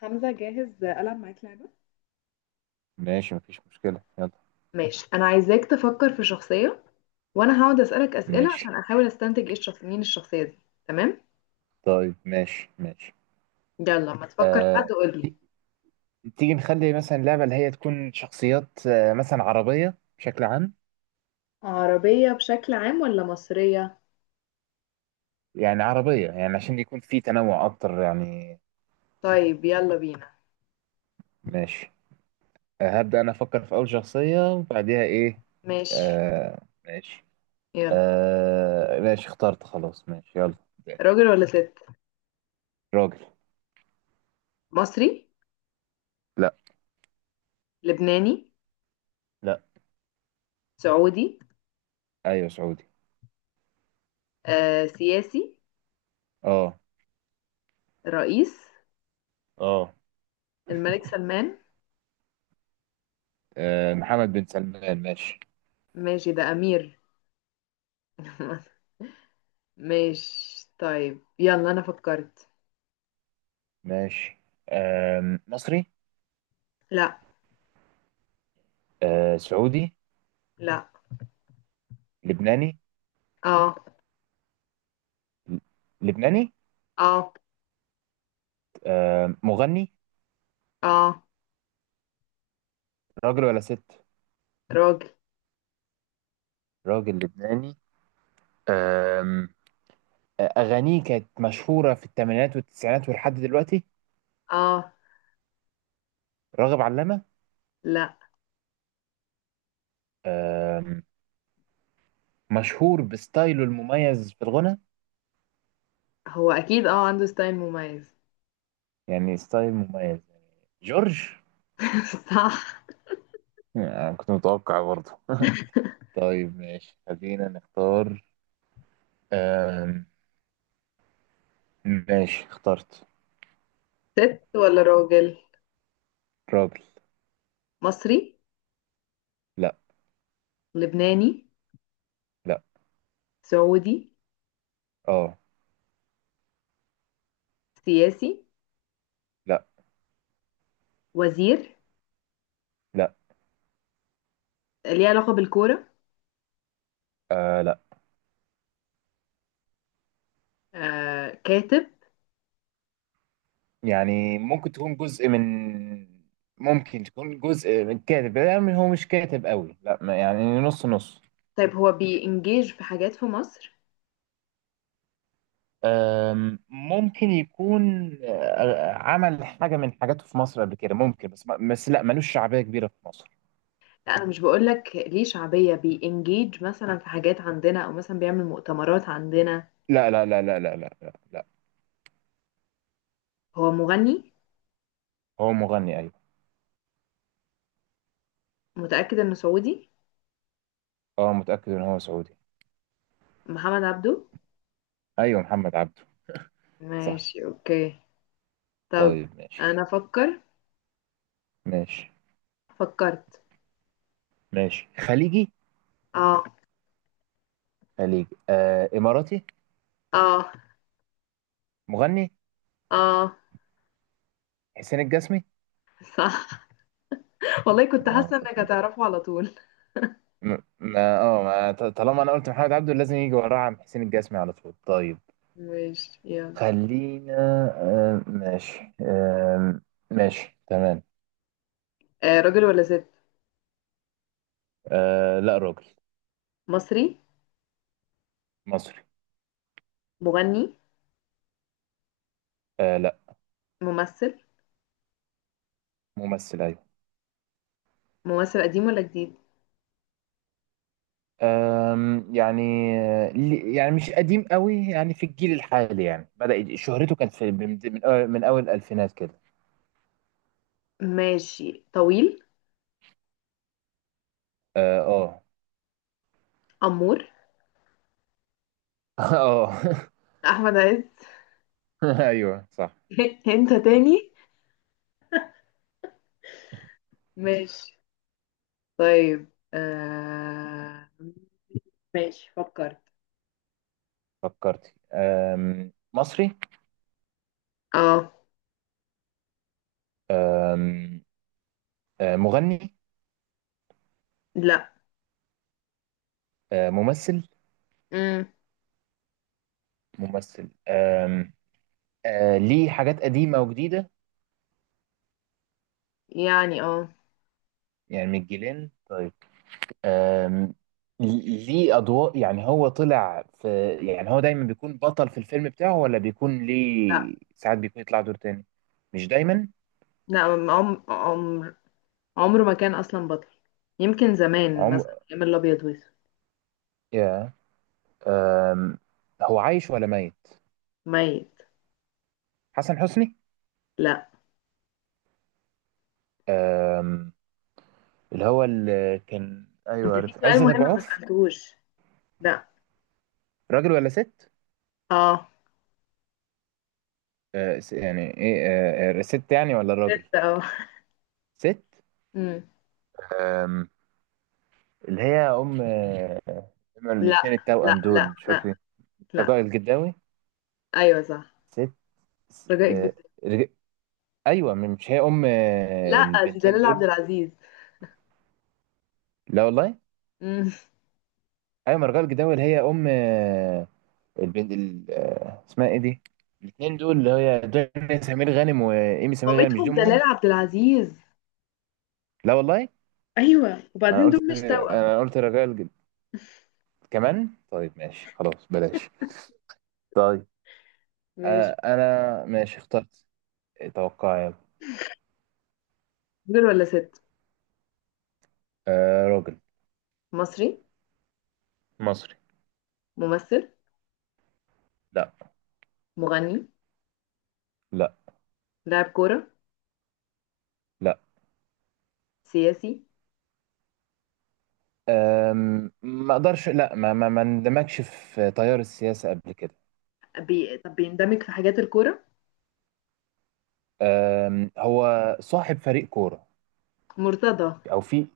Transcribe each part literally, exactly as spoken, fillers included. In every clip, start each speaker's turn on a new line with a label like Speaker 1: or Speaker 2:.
Speaker 1: حمزة، جاهز ألعب معاك لعبة؟
Speaker 2: ماشي، مفيش مشكلة، يلا.
Speaker 1: ماشي. انا عايزاك تفكر في شخصية، وانا هقعد اسالك اسئله
Speaker 2: ماشي.
Speaker 1: عشان احاول استنتج ايه الشخص، مين الشخصية دي. تمام.
Speaker 2: طيب، ماشي، ماشي.
Speaker 1: يلا لما تفكر في حد
Speaker 2: آه
Speaker 1: قول لي.
Speaker 2: ت- تيجي نخلي مثلا لعبة اللي هي تكون شخصيات، آه مثلا عربية بشكل عام.
Speaker 1: عربية بشكل عام ولا مصرية؟
Speaker 2: يعني عربية، يعني عشان يكون في تنوع أكتر، يعني.
Speaker 1: طيب يلا بينا.
Speaker 2: ماشي. آه هبدأ أنا أفكر في أول شخصية، وبعديها إيه؟
Speaker 1: ماشي
Speaker 2: آه ماشي.
Speaker 1: يلا.
Speaker 2: آه ماشي، اخترت، خلاص، ماشي، يلا.
Speaker 1: راجل ولا ست؟
Speaker 2: راجل.
Speaker 1: مصري؟
Speaker 2: لا.
Speaker 1: لبناني؟
Speaker 2: لا.
Speaker 1: سعودي؟
Speaker 2: أيوة، سعودي.
Speaker 1: آه، سياسي.
Speaker 2: أه.
Speaker 1: رئيس؟
Speaker 2: أه.
Speaker 1: الملك سلمان.
Speaker 2: آه، محمد بن سلمان، ماشي.
Speaker 1: ماشي ده امير. ماشي طيب يلا انا فكرت.
Speaker 2: ماشي. آه مصري.
Speaker 1: لا.
Speaker 2: آه سعودي.
Speaker 1: لا.
Speaker 2: لبناني.
Speaker 1: اه.
Speaker 2: ل- لبناني.
Speaker 1: اه.
Speaker 2: آه مغني.
Speaker 1: اه.
Speaker 2: راجل ولا ست؟
Speaker 1: راجل.
Speaker 2: راجل لبناني. آم، آه، أغانيه كانت مشهورة في الثمانينات والتسعينات ولحد دلوقتي.
Speaker 1: اه.
Speaker 2: راغب علامة.
Speaker 1: لا.
Speaker 2: آم، مشهور بستايله المميز في الغنى،
Speaker 1: هو اكيد اه عنده ستايل مميز.
Speaker 2: يعني ستايل مميز. جورج.
Speaker 1: صح.
Speaker 2: آه، كنت متوقع برضه. طيب، ماشي، خلينا نختار. آم، ماشي، اخترت.
Speaker 1: ست ولا راجل؟
Speaker 2: راجل.
Speaker 1: مصري؟
Speaker 2: لا.
Speaker 1: لبناني؟
Speaker 2: لا.
Speaker 1: سعودي؟
Speaker 2: اه.
Speaker 1: سياسي؟
Speaker 2: لا.
Speaker 1: وزير؟
Speaker 2: لا.
Speaker 1: ليه علاقة بالكورة؟
Speaker 2: آه، لا.
Speaker 1: آه، كاتب؟
Speaker 2: يعني ممكن تكون جزء من ممكن تكون جزء من كاتب، يعني هو مش كاتب قوي، لا، ما- يعني نص نص.
Speaker 1: طيب هو بينجيج في حاجات في مصر؟
Speaker 2: أم، ممكن يكون، أه، عمل حاجة من حاجاته في مصر قبل كده ممكن، بس ما- بس لا، ملوش شعبية كبيرة في مصر.
Speaker 1: لا، انا مش بقول لك ليه شعبية، بينجيج مثلا في حاجات عندنا او مثلا بيعمل مؤتمرات عندنا.
Speaker 2: لا، لا، لا، لا، لا، لا، لا, لا.
Speaker 1: هو مغني؟
Speaker 2: هو مغني، أيوه.
Speaker 1: متأكد انه سعودي؟
Speaker 2: أه، متأكد إن هو سعودي.
Speaker 1: محمد عبده.
Speaker 2: أيوه، محمد عبده. صح.
Speaker 1: ماشي اوكي. طب
Speaker 2: طيب، ماشي.
Speaker 1: انا افكر.
Speaker 2: ماشي،
Speaker 1: فكرت.
Speaker 2: ماشي، خليجي.
Speaker 1: اه.
Speaker 2: خليجي، آه إماراتي.
Speaker 1: اه.
Speaker 2: مغني.
Speaker 1: اه.
Speaker 2: حسين الجسمي.
Speaker 1: صح. والله كنت
Speaker 2: أنا
Speaker 1: حاسه انك
Speaker 2: كنت بقول.
Speaker 1: هتعرفه على طول.
Speaker 2: م- ما اه ما ط- طالما انا قلت محمد عبده لازم يجي وراه عم حسين الجسمي على طول. طيب،
Speaker 1: ماشي يلا.
Speaker 2: خلينا. آه ماشي. آه ماشي، تمام.
Speaker 1: آه راجل ولا ست؟
Speaker 2: آه لا، راجل.
Speaker 1: مصري؟
Speaker 2: مصري.
Speaker 1: مغني؟
Speaker 2: آه لا.
Speaker 1: ممثل؟
Speaker 2: ممثل، ايوه.
Speaker 1: ممثل قديم ولا جديد؟
Speaker 2: آم، يعني، آه، لي- يعني مش قديم قوي، يعني في الجيل الحالي، يعني بدأ يج- شهرته كانت في من من أول من أول الألفينات كده.
Speaker 1: ماشي. طويل؟
Speaker 2: اه، اه.
Speaker 1: امور.
Speaker 2: آه.
Speaker 1: احمد عز.
Speaker 2: ايوه، صح.
Speaker 1: انت
Speaker 2: صح.
Speaker 1: تاني. ماشي. طيب آه... ماشي فكرت.
Speaker 2: فكرت. آم، مصري.
Speaker 1: اه.
Speaker 2: آم، آه، مغني.
Speaker 1: لا.
Speaker 2: آه، ممثل.
Speaker 1: مم.
Speaker 2: ممثل. آم آه، ليه حاجات قديمة وجديدة،
Speaker 1: يعني اه.
Speaker 2: يعني من الجيلين. طيب. آم ليه أضواء، يعني هو طلع في يعني هو دايما بيكون بطل في الفيلم بتاعه، ولا بيكون
Speaker 1: لا.
Speaker 2: ليه ساعات بيكون يطلع دور تاني؟ مش دايما.
Speaker 1: لا. عم... عم... عمره ما كان اصلا بطل. يمكن زمان
Speaker 2: عمر.
Speaker 1: مثلا ايام الابيض واسود.
Speaker 2: يا. آم هو عايش ولا ميت؟
Speaker 1: ميت.
Speaker 2: حسن حسني.
Speaker 1: لا.
Speaker 2: آم اللي هو اللي كان، أيوه،
Speaker 1: انت في
Speaker 2: عارف،
Speaker 1: سؤال
Speaker 2: عزت أبو
Speaker 1: مهم ما
Speaker 2: عوف.
Speaker 1: سالتهوش. لا.
Speaker 2: راجل ولا ست؟
Speaker 1: اه.
Speaker 2: آه س- يعني إيه آه آه، ست يعني ولا الراجل؟
Speaker 1: لسه اه.
Speaker 2: ست.
Speaker 1: مم.
Speaker 2: أم... اللي هي ام هما
Speaker 1: لا
Speaker 2: الاثنين
Speaker 1: لا
Speaker 2: التوأم دول،
Speaker 1: لا
Speaker 2: مش
Speaker 1: لا
Speaker 2: فاكر.
Speaker 1: لا.
Speaker 2: رجاء الجداوي.
Speaker 1: ايوه صح.
Speaker 2: ست. س-
Speaker 1: رجاء جدا.
Speaker 2: آه، رج... ايوه، مش هي ام آه،
Speaker 1: لا دي
Speaker 2: البنتين
Speaker 1: دلال عبد
Speaker 2: دول؟
Speaker 1: العزيز.
Speaker 2: لا والله.
Speaker 1: مم.
Speaker 2: ايوه، ما رجاء الجداوي اللي هي ام، آه، البنت ال... آه، اسمها ايه دي؟ الاثنين دول اللي هي دنيا سمير غانم وايمي سمير غانم، مش دي
Speaker 1: مامتهم دلال
Speaker 2: امهم؟
Speaker 1: عبد العزيز.
Speaker 2: لا والله.
Speaker 1: ايوه
Speaker 2: انا
Speaker 1: وبعدين
Speaker 2: قلت
Speaker 1: دول مش توأم.
Speaker 2: انا قلت رجاء الج... كمان. طيب، ماشي، خلاص، بلاش. طيب.
Speaker 1: ماشي.
Speaker 2: آه، انا ماشي، اخترت، توقع، يلا.
Speaker 1: راجل ولا ست؟
Speaker 2: آه، راجل.
Speaker 1: مصري؟
Speaker 2: مصري.
Speaker 1: ممثل؟
Speaker 2: لا.
Speaker 1: مغني؟
Speaker 2: لا.
Speaker 1: لاعب كورة؟
Speaker 2: لا.
Speaker 1: سياسي؟
Speaker 2: أم، ما اقدرش، لا، ما ما ما اندمجش في تيار السياسه قبل كده.
Speaker 1: بي... طب بيندمج في حاجات الكورة؟
Speaker 2: أم، هو صاحب فريق كوره،
Speaker 1: مرتضى؟
Speaker 2: او في.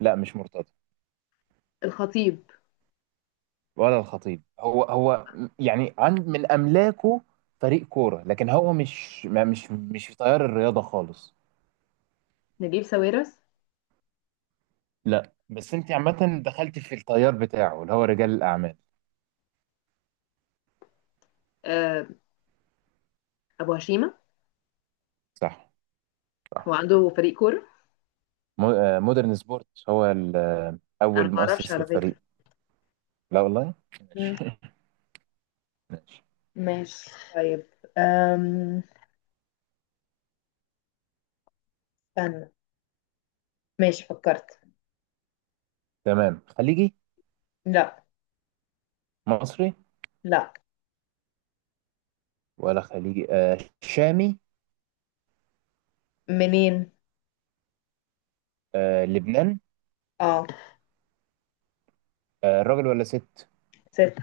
Speaker 2: لا، مش مرتضى.
Speaker 1: الخطيب؟
Speaker 2: ولا الخطيب، هو هو يعني عند من املاكه فريق كوره، لكن هو مش ما مش مش في تيار الرياضه خالص.
Speaker 1: نجيب ساويرس؟
Speaker 2: لا، بس انت عامه دخلت في التيار بتاعه اللي هو رجال الاعمال.
Speaker 1: آه، ابو هشيمه.
Speaker 2: صح.
Speaker 1: هو
Speaker 2: صح.
Speaker 1: عنده فريق كوره؟
Speaker 2: مو- آه، مودرن سبورت، هو ال- آه،
Speaker 1: انا
Speaker 2: اول
Speaker 1: ما اعرفش
Speaker 2: مؤسس
Speaker 1: على فكره.
Speaker 2: للفريق. لا والله.
Speaker 1: مم.
Speaker 2: ماشي. ماشي،
Speaker 1: ماشي طيب. أم... استنى. ماشي فكرت.
Speaker 2: تمام. خليجي.
Speaker 1: لا.
Speaker 2: مصري.
Speaker 1: لا.
Speaker 2: ولا خليجي؟ آه شامي.
Speaker 1: منين؟
Speaker 2: آه لبنان.
Speaker 1: اه.
Speaker 2: آه راجل ولا ست؟
Speaker 1: ست.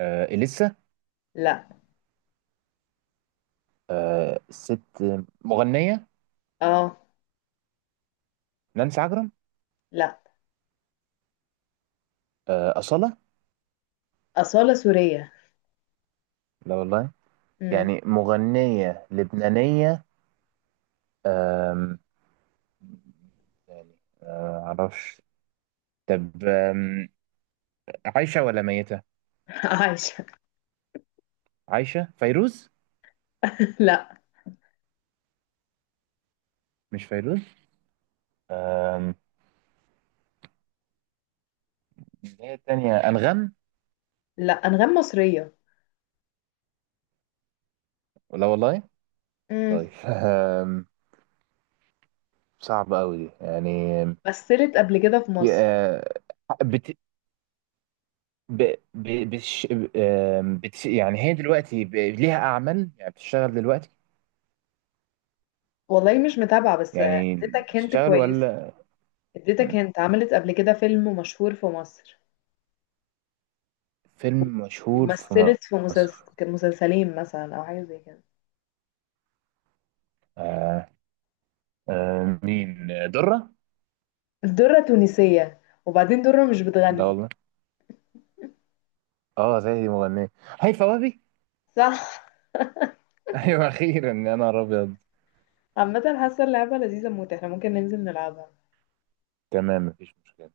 Speaker 2: آه إليسا.
Speaker 1: لا.
Speaker 2: آه ست. مغنية.
Speaker 1: اه.
Speaker 2: نانسي عجرم.
Speaker 1: لا.
Speaker 2: آه أصالة.
Speaker 1: أصالة سورية.
Speaker 2: لا والله.
Speaker 1: مم.
Speaker 2: يعني مغنية لبنانية. آم، يعني، ما أعرفش. طب، آم، عايشة ولا ميتة؟
Speaker 1: عايشة.
Speaker 2: عايشة. فيروز.
Speaker 1: لا.
Speaker 2: مش فيروز. آم، اللي هي التانية أنغام.
Speaker 1: لا، أنغام مصرية.
Speaker 2: لا والله.
Speaker 1: مم.
Speaker 2: طيب. آم، صعبة أوي دي، يعني. آم،
Speaker 1: مثلت قبل كده في مصر؟
Speaker 2: يا- آه، بت- ب... ب... بتش... آم، بتش... يعني هي دلوقتي ب... ليها أعمال، يعني بتشتغل دلوقتي،
Speaker 1: والله مش متابعة، بس
Speaker 2: يعني
Speaker 1: اديتك هنت
Speaker 2: بتشتغل
Speaker 1: كويسة.
Speaker 2: ولا؟
Speaker 1: اديتك
Speaker 2: مم.
Speaker 1: هنت عملت قبل كده فيلم مشهور في مصر،
Speaker 2: فيلم مشهور في
Speaker 1: ومثلت في
Speaker 2: مصر.
Speaker 1: مسلس- مسلسلين مثلا او حاجه زي كده.
Speaker 2: آه... آه... مين؟ آه، درة؟
Speaker 1: الدره تونسيه، وبعدين دره مش
Speaker 2: ده
Speaker 1: بتغني.
Speaker 2: والله. اه، زي دي مغنية، هيفاء وهبي.
Speaker 1: صح.
Speaker 2: ايوه، اخيرا، يا نهار ابيض.
Speaker 1: عامه حاسه اللعبه لذيذه موت، احنا ممكن ننزل نلعبها.
Speaker 2: تمام، مفيش مشكلة.